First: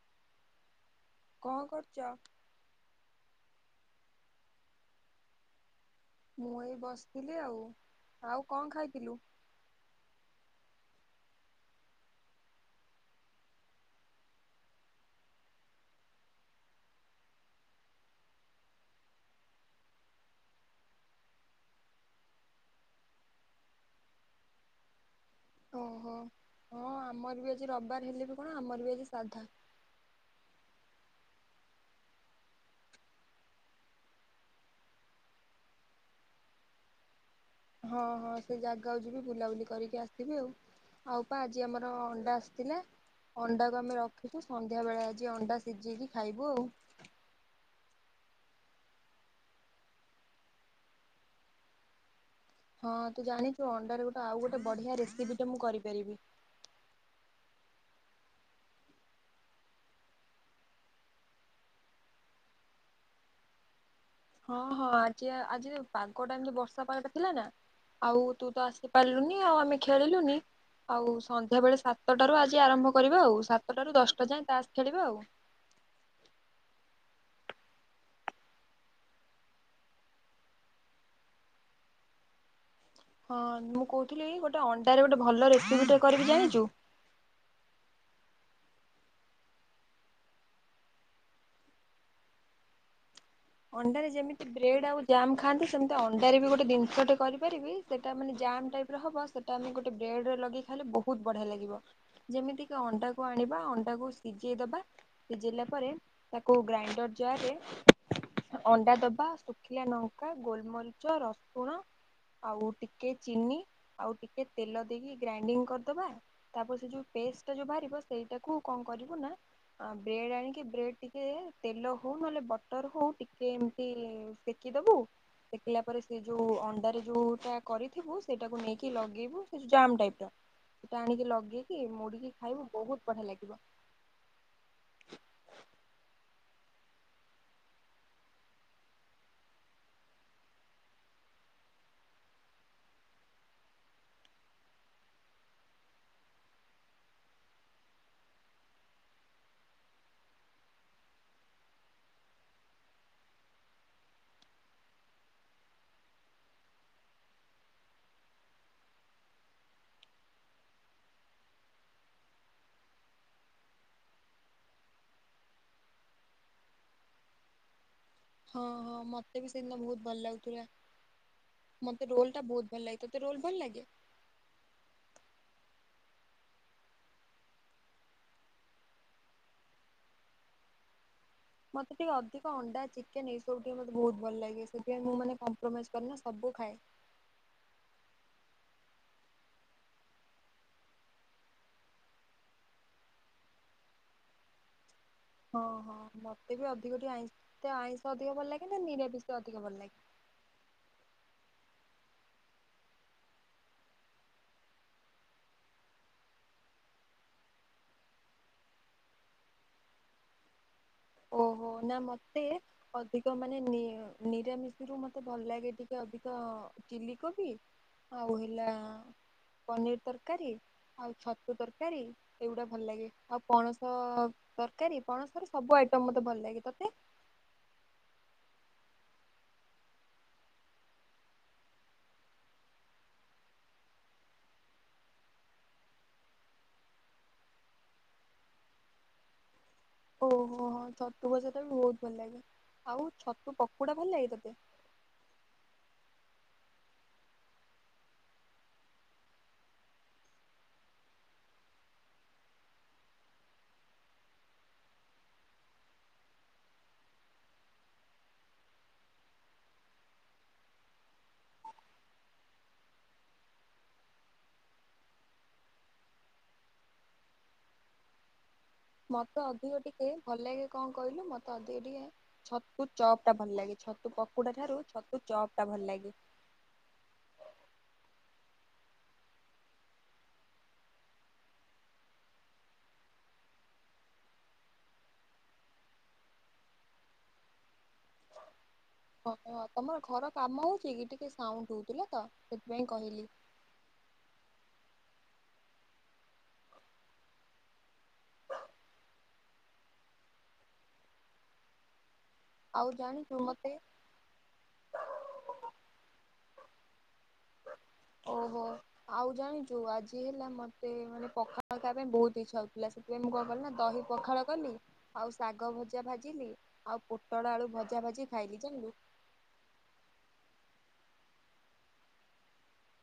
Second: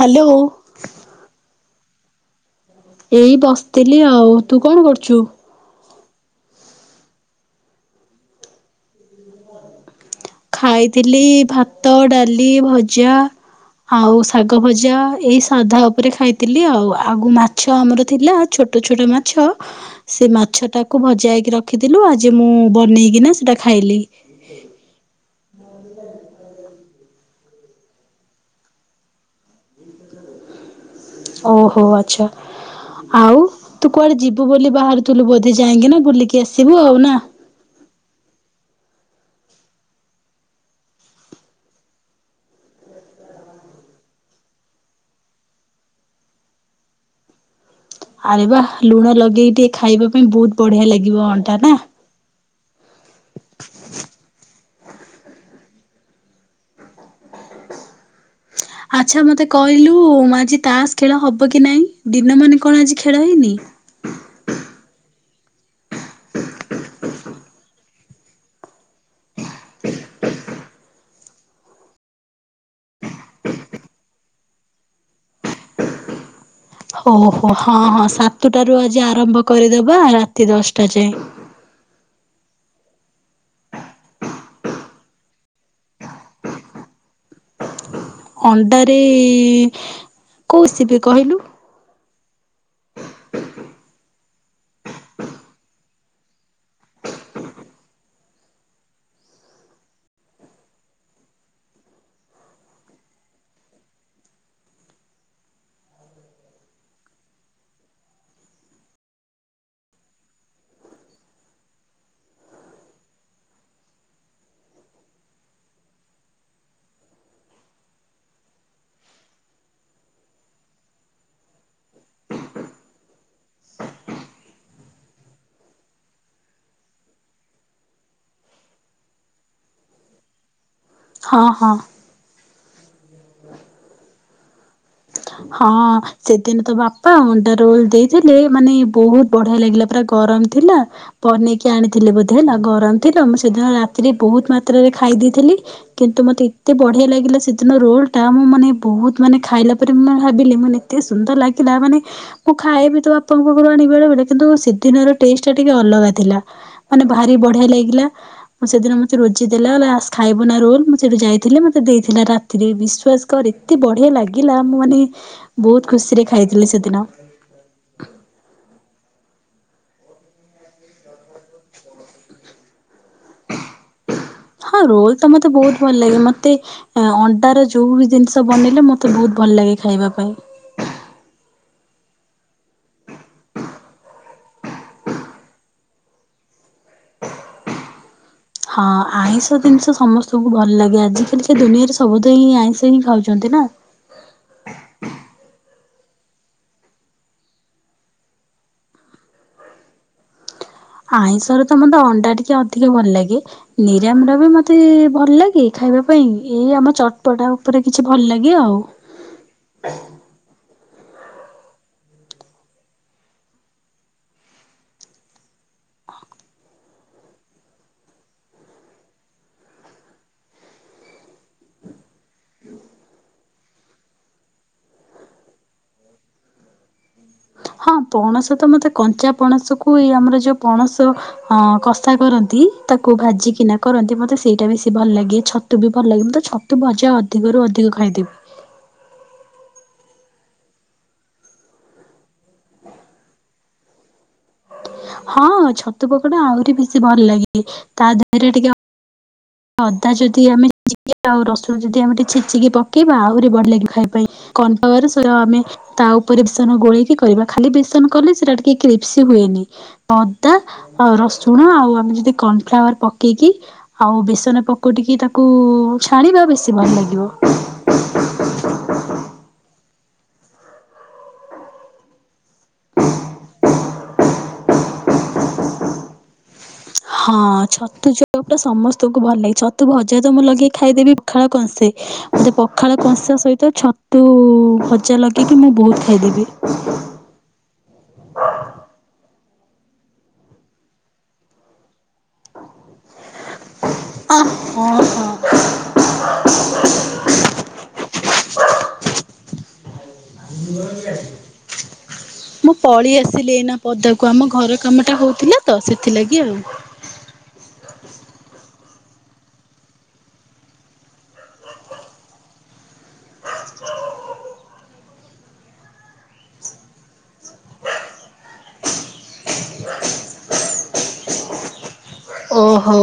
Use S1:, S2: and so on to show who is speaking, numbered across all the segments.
S1: Hello.
S2: କଁ କରୁଚ?
S1: ଏଇ ବସିଥିଲି ଆଉ। ତୁ କଣ କରୁଛୁ?
S2: ମୁଁ ଏଇ ବସିଥିଲି ଆଉ। ଆଉ କଣ ଖାଇଥିଲୁ?
S1: ଖାଇଥିଲି ଭାତ, ଡାଲି ଭଜା। ଆଉ ଶାଗ ଭଜା ଏଇ ସାଧା ଉପରେ ଖାଇଥିଲି ଆଉ। ଆଗ ମାଛ ଆମର ଥିଲା ଛୋଟ୍ ଛୋଟ ଛୋଟ ମାଛ ସେ ମାଛଟାକୁ ଭଜାଇକି ରଖିଥିଲୁ ଆଜି ମୁଁ ବନେଇକିନା ସେଟା ଖାଇଲି।
S2: ଓହୋ ହଁ ଆମର ବି ଆଜି ରବିବାର ହେଲେ ବି କଣ ଆମର ବି ଆଜି ସାଧା।
S1: ଅ ହ ଆଚ୍ଛା। ଆଉ ତୁ କୁଆଡ଼େ ଯିବୁ ବୋଲି ବାହାରୁଥିଲୁ ବୋଧେ ଯାଇକିନା ବୁଲିକି ଆସିବୁ ଆଉ ନା?
S2: ହଁ ହଁ ସେ ଜାଗାକୁ ଯିବି ବୁଲାବୁଲି କରିକି ଆସିବି ଆଉ। ଆଉ ପା ଆଜି ଆମର ଅଣ୍ଡା ଆସିଥିଲା। ଅଣ୍ଡାକୁ ଆମେ ରଖିଛୁ ସନ୍ଧ୍ୟା ବେଳେ ଆଜି ଅଣ୍ଡା ସିଝେଇକି ଖାଇବୁ ଆଉ।
S1: ଆରେ ବାଃ ଲୁଣ ଲଗେଇ ଟିକେ ଖାଇବା ପାଇଁ ବହୁତ ବଢିଆ ଲାଗିବ ଅଣ୍ଡା ନା?
S2: ହଁ ତୁ ଜାଣିଚୁ ଅଣ୍ଡାରେ ଗୋଟେ ଆଉ ଗୋଟେ ବଢିଆ ରେସିପିଟ ମୁଁ କରିପାରିବି।
S1: ଆଚ୍ଛା ମତେ କହିଲୁ ଆଜି ତାସ୍ ଖେଳ ହବ କି ନାହିଁ? ଦିନ ମାନେ କଣ ଆଜି ଖେଳ ହେଇନି?
S2: ହଁ ହଁ ଆଜି ଆ ଆଜି ପାଗଟା ଏମିତି ବର୍ଷା ପାଗଟା ଥିଲା ନା ଆଉ ତୁ ତ ଆସି ପାରିଲୁନି ଆଉ ଆମେ ଖେଳିଲୁନି ଆଉ ସନ୍ଧ୍ୟାବେଳେ ସାତଟାରୁ ଆଜି ଆରମ୍ଭ କରିବା ଆଉ ସାତଟାରୁ ଦଶଟା ଯାଏ ତାସ ଖେଳିବା ଆଉ।
S1: ହୋ ହୋ। ହଁ ହଁ, ସାତଟାରୁ ଆଜି ଆରମ୍ଭ କରିଦବା ରାତି ଦଶଟା ଯାଏ।
S2: ହଁ ମୁଁ କହୁଥିଲି ଗୋଟେ ଅଣ୍ଡାରେ ଗୋଟେ ଭଲ ରେସିପି ଟେ କରିବି ଜାଣିଛୁ।
S1: ଅଣ୍ଡାରେ କଉ ରେସିପି କହିଲୁ।
S2: ଅଣ୍ଡରେ ଯେମିତି ବ୍ରେଡ ଆଉ ଜାମ୍ ଖାଆନ୍ତି। ସେମିତି ଅଣ୍ଡାରେ ବି ଗୋଟେ ଜିନିଷ ଟେ କରିପାରିବି। ସେଟା ମାନେ ଜାମ୍ ଟାଇପ ର ହବ। ସେ ସେଟା ଆମେ ଗୋଟେ ବ୍ରେଡରେ ଲଗେଇ ଖାଇଲେ ବହୁତ ବଢିଆ ଲାଗିବ। ଯେମିତିକି ଅଣ୍ଡାକୁ ଆଣିବା ଅଣ୍ଡାକୁ ସିଜେଇଦବା ସିଜେଇଲା ପରେ ତାକୁ ଗ୍ରାଇଣ୍ଡର ଜାଆରେ ଅଣ୍ଡା ଦବା ଶୁଖିଲା ଲଙ୍କା ଗୋଲମରିଚ, ରସୁଣ ଆଉ ଟିକେ ଚିନି ଆଉ ଟିକିଏ ତେଲ ଦେଇକି ଗ୍ରାଇଣ୍ଡିଙ୍ଗ କରିଦେବା ତାପରେ ସେ ଯୋଉ ପେଷ୍ଟ ଟା ଯୋଉ ବାହାରିବ ସେଇଟାକୁ କଣ କରିବୁ ନା ଆ ବ୍ରେଡ ଆଣିକି ବ୍ରେଡ ଟିକେ ତେଲ ହଉ। ନହେଲେ ବ ଟର ହଉ, ଟିକେ ଏମିତି ସେକିଦବୁ ସେକିଲା ପରେ ସେ ଯୋଉ ଅଣ୍ଡାରେ ଯୋଉଟା କରିଥିବୁ। ସେଇଟାକୁ ନେଇକି ଲଗେଇବୁ ସେ ଯୋ ଜାମ୍ ଟାଇପ୍ ର ସେଟା ଆଣିକି
S1: ହଁ ହଁ
S2: ଲଗେଇକି ମୁଡିକି ଖାଇବୁ ବହୁତ ବଢିଆ ଲାଗିବ।
S1: ହଁ। ସେଦିନ ତ ବାପା ଅଣ୍ଡା ରୋଲ ଦେଇଥିଲେ ମାନେ ବହୁତ ବଢିଆ ଲାଗିଲା ପୁରା ଗରମ ଥିଲା ବନେଇକି ଆଣିଥିଲେ ବୋଧେ ହେଲା। ଗରମ ଥିଲା ମୁଁ ସେଦିନ ରାତିରେ ବହୁତ ମାତ୍ରାରେ ଖାଇ ଦେଇେଇଥିଲି କିନ୍ତୁ ମତେ ଏତେ ବଢିଆ ଲାଗିଲା ସେଦିନ ରୋଲ ଟା। ମୁଁ ମାନେ ବହୁତ ମାନେ ଖାଇଲା ରେ ଭାବିଲି ମାନେ ଏତେ ସୁନ୍ଦର ଲାଗିଲା। ମାନେ ମୁଁ ଖାଇଏବି ତ ବାପାଙ୍କ ଘରୁ ଆଣିବ ବେଳେ ବେଳେ କିନ୍ତୁ ସିଦିନ ର ଟେଷ୍ଟ ଟା ଟିକେ ଅଲଗା ଥିଲା। ମାନେ ଭାରି ବଢିଆ ଲାଗିଲା। ମୁଁ ସେଦିନ ମତେ ରୋଜି ଦେଲା ହେଲା ଆସ ଖାଇବୁ ନା ରୋଲ। ମୁଁ ସେଇଠୁ ଯାଇଥିଲି ମତେ ଦେଇଥିଲା। ରା ଥିରେ ବିଶ୍ଵାସ କର ଏତେ ବଢିଆ ଲାଗିଲା। ମୁଁ ମାନେ ବହୁତ ଖୁସିରେ ଖାଇଥିଲି ସେଦିନ।
S2: ହଁ ହଁ ମତେ ବି ସେଦିିନ ବହୁତ ଭଲ ଲାଗୁଥିଲା। ମତେ ରୋଲ ଟା ବହୁତ ଭଲ ଲାଗେ ତତେ ରୋଲ ଭଲ ଲାଗେ?
S1: ହଁ ରୋଲ ତ ମତେ ବହୁତ ଭଲ ଲାଗେ। ମତେ ଅଁ ଅଣ୍ଡା ରେ ଯୋଉ ବି ଜିନିଷ ବନେଇଲେ ମତେ ବହୁତ ଭଲ ଲାଗେ ଖାଇବା ପାଇଁ।
S2: ମୋତେ ଟିକେ ଅଧିକ ଅଣ୍ଡା ଚିକେନ ଏଇସବୁ ଟିକେ ମୋତେ ବହୁତ ଭଲ ଲାଗେ। ସେଥିପାଇଁ ମୁଁ ମାନେ କମ୍ପ୍ରମାଇଜ୍ କରେ ନା ସବୁ ଖାଏ।
S1: ହଁ ଆଇଁଷ ଜିନିଷ ସମସ୍ତଙ୍କୁ ଭଲ ଲାଗେ ଆଜିକାଲିକା ଦୁନିଆରେ ସବୁତ ହିଁ ଆଇଁଷ ହିଁ ଖାଉଛନ୍ତି ନା।
S2: ହଁ ହଁ ମତେ ବି ଅଧିକ ଟିକେ ଆଇଁ ଆଇଁଷ ଅଧିକ ଭଲ ଲାଗେ ନା ନିରାମିଷ ଅଧିକ ଭଲ ଲାଗେ?
S1: ଆଇଁଷ ର ତ ମୋତେ ଅଣ୍ଡା ଟିକେ ଅଧିକ ଭଲ ଲାଗେ। ନିରାମ ର ବି ମତେ ଭଲ ଲାଗେ ଖାଇବା ପାଇଁ। ଏଇ ଆମ ଚଟପଟା ଉପରେ କିଛି ଭଲ ଲାଗେ ଆଉ
S2: ଓହୋ ନା ମତେ ଅଧିକ ମାନେ ନି ନିରାମିଷରୁ ମତେ ଭଲ ଲାଗେ ଟିକେ ଅଧିକ ଚିଲି କୋବି ଆଉ ହେଲା ପନିର ତରକାରୀ ଆଉ ଛତୁ ତରକାରୀ ଏଉଡ଼ା ଭଲ ଲାଗେ। ଆଉ ପଣସ ତରକାରୀ ପଣସର ସବୁ ଆଇଟମ୍ ମୋତେ ଭଲ ଲାଗେ ତତେ?
S1: ହଁ ପଣସ ତ ମତେ କଞ୍ଚା ପଣସକୁ ଏଇ ଆମର ଯୋଉ ପଣସ ଅ କଷା କରନ୍ତି ତାକୁ ଭାଜିିକିନା କରନ୍ତି। ମତେ ସେଇଟା ବେଶୀ ଭଲ ଲାଗେ ଛତୁ ବି ଭଲ ଲାଗେ। ମତେ ଛ ତୁ ଭଜା ଅଧିକରୁ ଅଧିକ [unintelligible] ଖାଇଦେବୁ।
S2: ଓହୋ ଛତୁ ଭଜା ଟା ବି ବହୁତ ଭଲ ଲାଗେ। ଆଉ ଛତୁ ପକୋଡ଼ା ଭଲ ଲାଗେ ତୋତେ?
S1: ହଁ ଛତୁ ପକଡା ଆହୁରି ବେଶୀ ଭଲ ଲାଗେ। ତା ଦେହରେ ଟିକେ ଅଦା ଯଦି ଆମେ ଚିକେ ଆଉ ରସୁଣ ଯଦି ଆମେ ଟିକେ ଛେଚିକି ପକେଇବା ଆହୁରି ବଢି ଲାଗିବ ଖାଇବା ପାଇଁ କର୍ଣଫ୍ଲାୱାର ସର ଆମେ। ତା ଉପରେ ବେସନ ଗୋଳେଇକି କରିବା। ଖାଲି ବେସନ କଲେ ସେଟା ଟିକେ କ୍ରିପ୍ସି ହୁଏନି ଅଦା ଆଉ ରସୁଣ ଆଉ ଆମେ ଯଦି କର୍ଣଫ୍ଲାୱାର ପକେଇକି? ଆଉ ବେଶ ବେସନ ପକୋଡିକି ତାକୁ ଛାଣିବା ବେଶୀ ଭଲ ଲାଗିବ
S2: ମତେ ଅଧିକ ଟିକେ ଭଲ ଲାଗେ କଣ କହିଲୁ? ମତେ ଅଧିକ ଟିକେ ଛତୁ ଚପ୍ ଟା ଭଲ ଲାଗେ ଛତୁ ପକୁଡା ଠାରୁ ଛତୁ ଚପ୍ ଟା ଭଲ ଲାଗେ।
S1: ହଁ ଛତୁ ଚପ ଟା ସମସ୍ତଙ୍କୁ ଭଲ ଲାଗେ ଛତୁ ଭଜା ତ ମୁଁ ଲଗେଇ ଖାଇଦେବି ପଖାଳ କନ୍ସେ। ମୋତେ ପଖାଳ କଂସା ସହିତ ଛତୁ ଭଜା ଲଗେଇକି ମୁଁ ବହୁତ ଖାଇଦେବି।
S2: ହ ତମର ଘର କାମ ହଉଛି କି ଟିକେ ସାଉଣ୍ଡ ହଉଥିଲା ତ ସେଥିପାଇଁ କହିଲି।
S1: ଅଁ ହଁ ହଁ।
S2: [inaudible]
S1: [unintelligible] ମୁଁ
S2: ଆଉ
S1: ପଳେଇ
S2: ଜାଣିଛୁ
S1: ଆସିଲି
S2: ମତେ
S1: ଏଇନା ପଦା। କୁ ଆମ ଘର କାମଟା ହଉଥିଲା ତ ସେଥିଲାଗି ଆଉ।
S2: ଓହୋ। ଆଉ ଜାଣିଛୁ ଆଜି ହେଲା ମତେ ମାନେ ପଖାଳ ଖାଇବା ପାଇଁ ବହୁତ ଇଛା ହଉଥିଲା ସେଥିପାଇଁ ମୁଁ କଣ ନା ଦହି ପଖାଳ କଲି ଆଉ ଶାଗ ଭଜା ଭାଜିଲି ଆଉ ପୋଟଳ ଆଳୁ ଭଜା ଭାଜି ଖାଇଲି ଜାଣିଲୁ।
S1: ଓହୋ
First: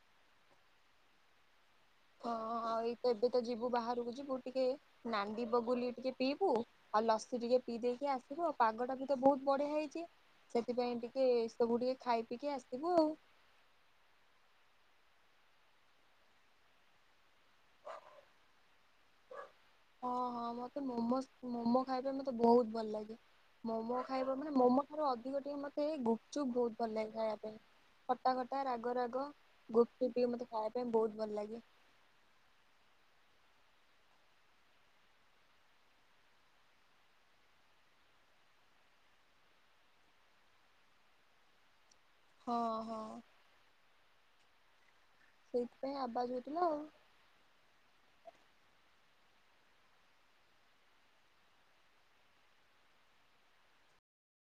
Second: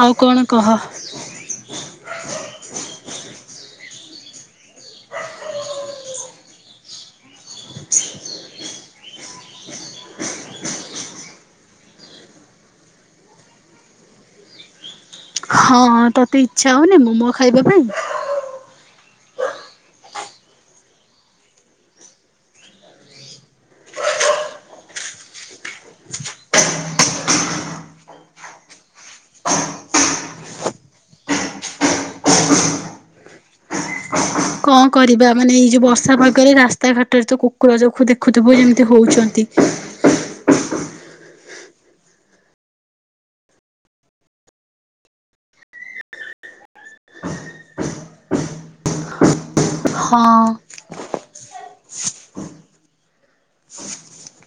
S1: ଆଉ କଣ କହ?
S2: ହଁ ଆଉ ଏଇ ତ ଏବେ ତ ଯିବୁ ବାହାରକୁ ଯିବୁ ଟିକେ ନାନ୍ଡୀ ବଗୁଲି ଟିକେ ପିଇବୁ। ଆଉ ଲସି ଟିକେ ପିଇ ଦେଇକି ଆସିବୁ ଆଉ। ପାଗ ଟା ବି ତ ବହୁତ ବଢିଆ ହେଇଛି। ସେଥିପାଇଁ ଟିକେ ସବୁ ଟିକେ ଖାଇ ପିକି ଆସିଥିବୁ ଆଉ
S1: ହଁଁ ତତେ ଇଚ୍ଛା ହଉନି ମୋମୋ ଖାଇବା ପାଇଁ
S2: ହଁ ହଁ ମତେ ମୋମୋଜ୍ ମୋମୋ ଖାଇବା ମତେ ବହୁତ ଭଲ ଲାଗେ। ମୋମୋ ଖାଇବ ମାନେ ମୋମୋ ଠାରୁ ଅଧିକ ଟିକେ ମତେ ଏ ଗୁପଚୁପ୍ ବହୁତ ଭଲ ଲାଗେ ଖାଇବା ପାଇଁ। ଖଟା ଖଟା ରାଗ ରାଗ ଗୁପ୍ଚୁପ୍ ଟିକେ ମୋତେ ଖାଇବା ପାଇଁ ବହୁତ ଭଲ ଲାଗେ।
S1: କଣ କରିବା ମାନେ ଏଇ ଯଉ ବର୍ଷା ପାଗରେ ରାସ୍ତାଘାଟରେ ତ କୁକୁର ଯ ଦେଖୁଥିବୁ ଯେମିତି ହଉଛନ୍ତି।
S2: ହଁ ହଁ। ସେଇଥିପାଇଁ ଆବାଜ ହଉଥିଲା ଆଉ।
S1: ହଁ।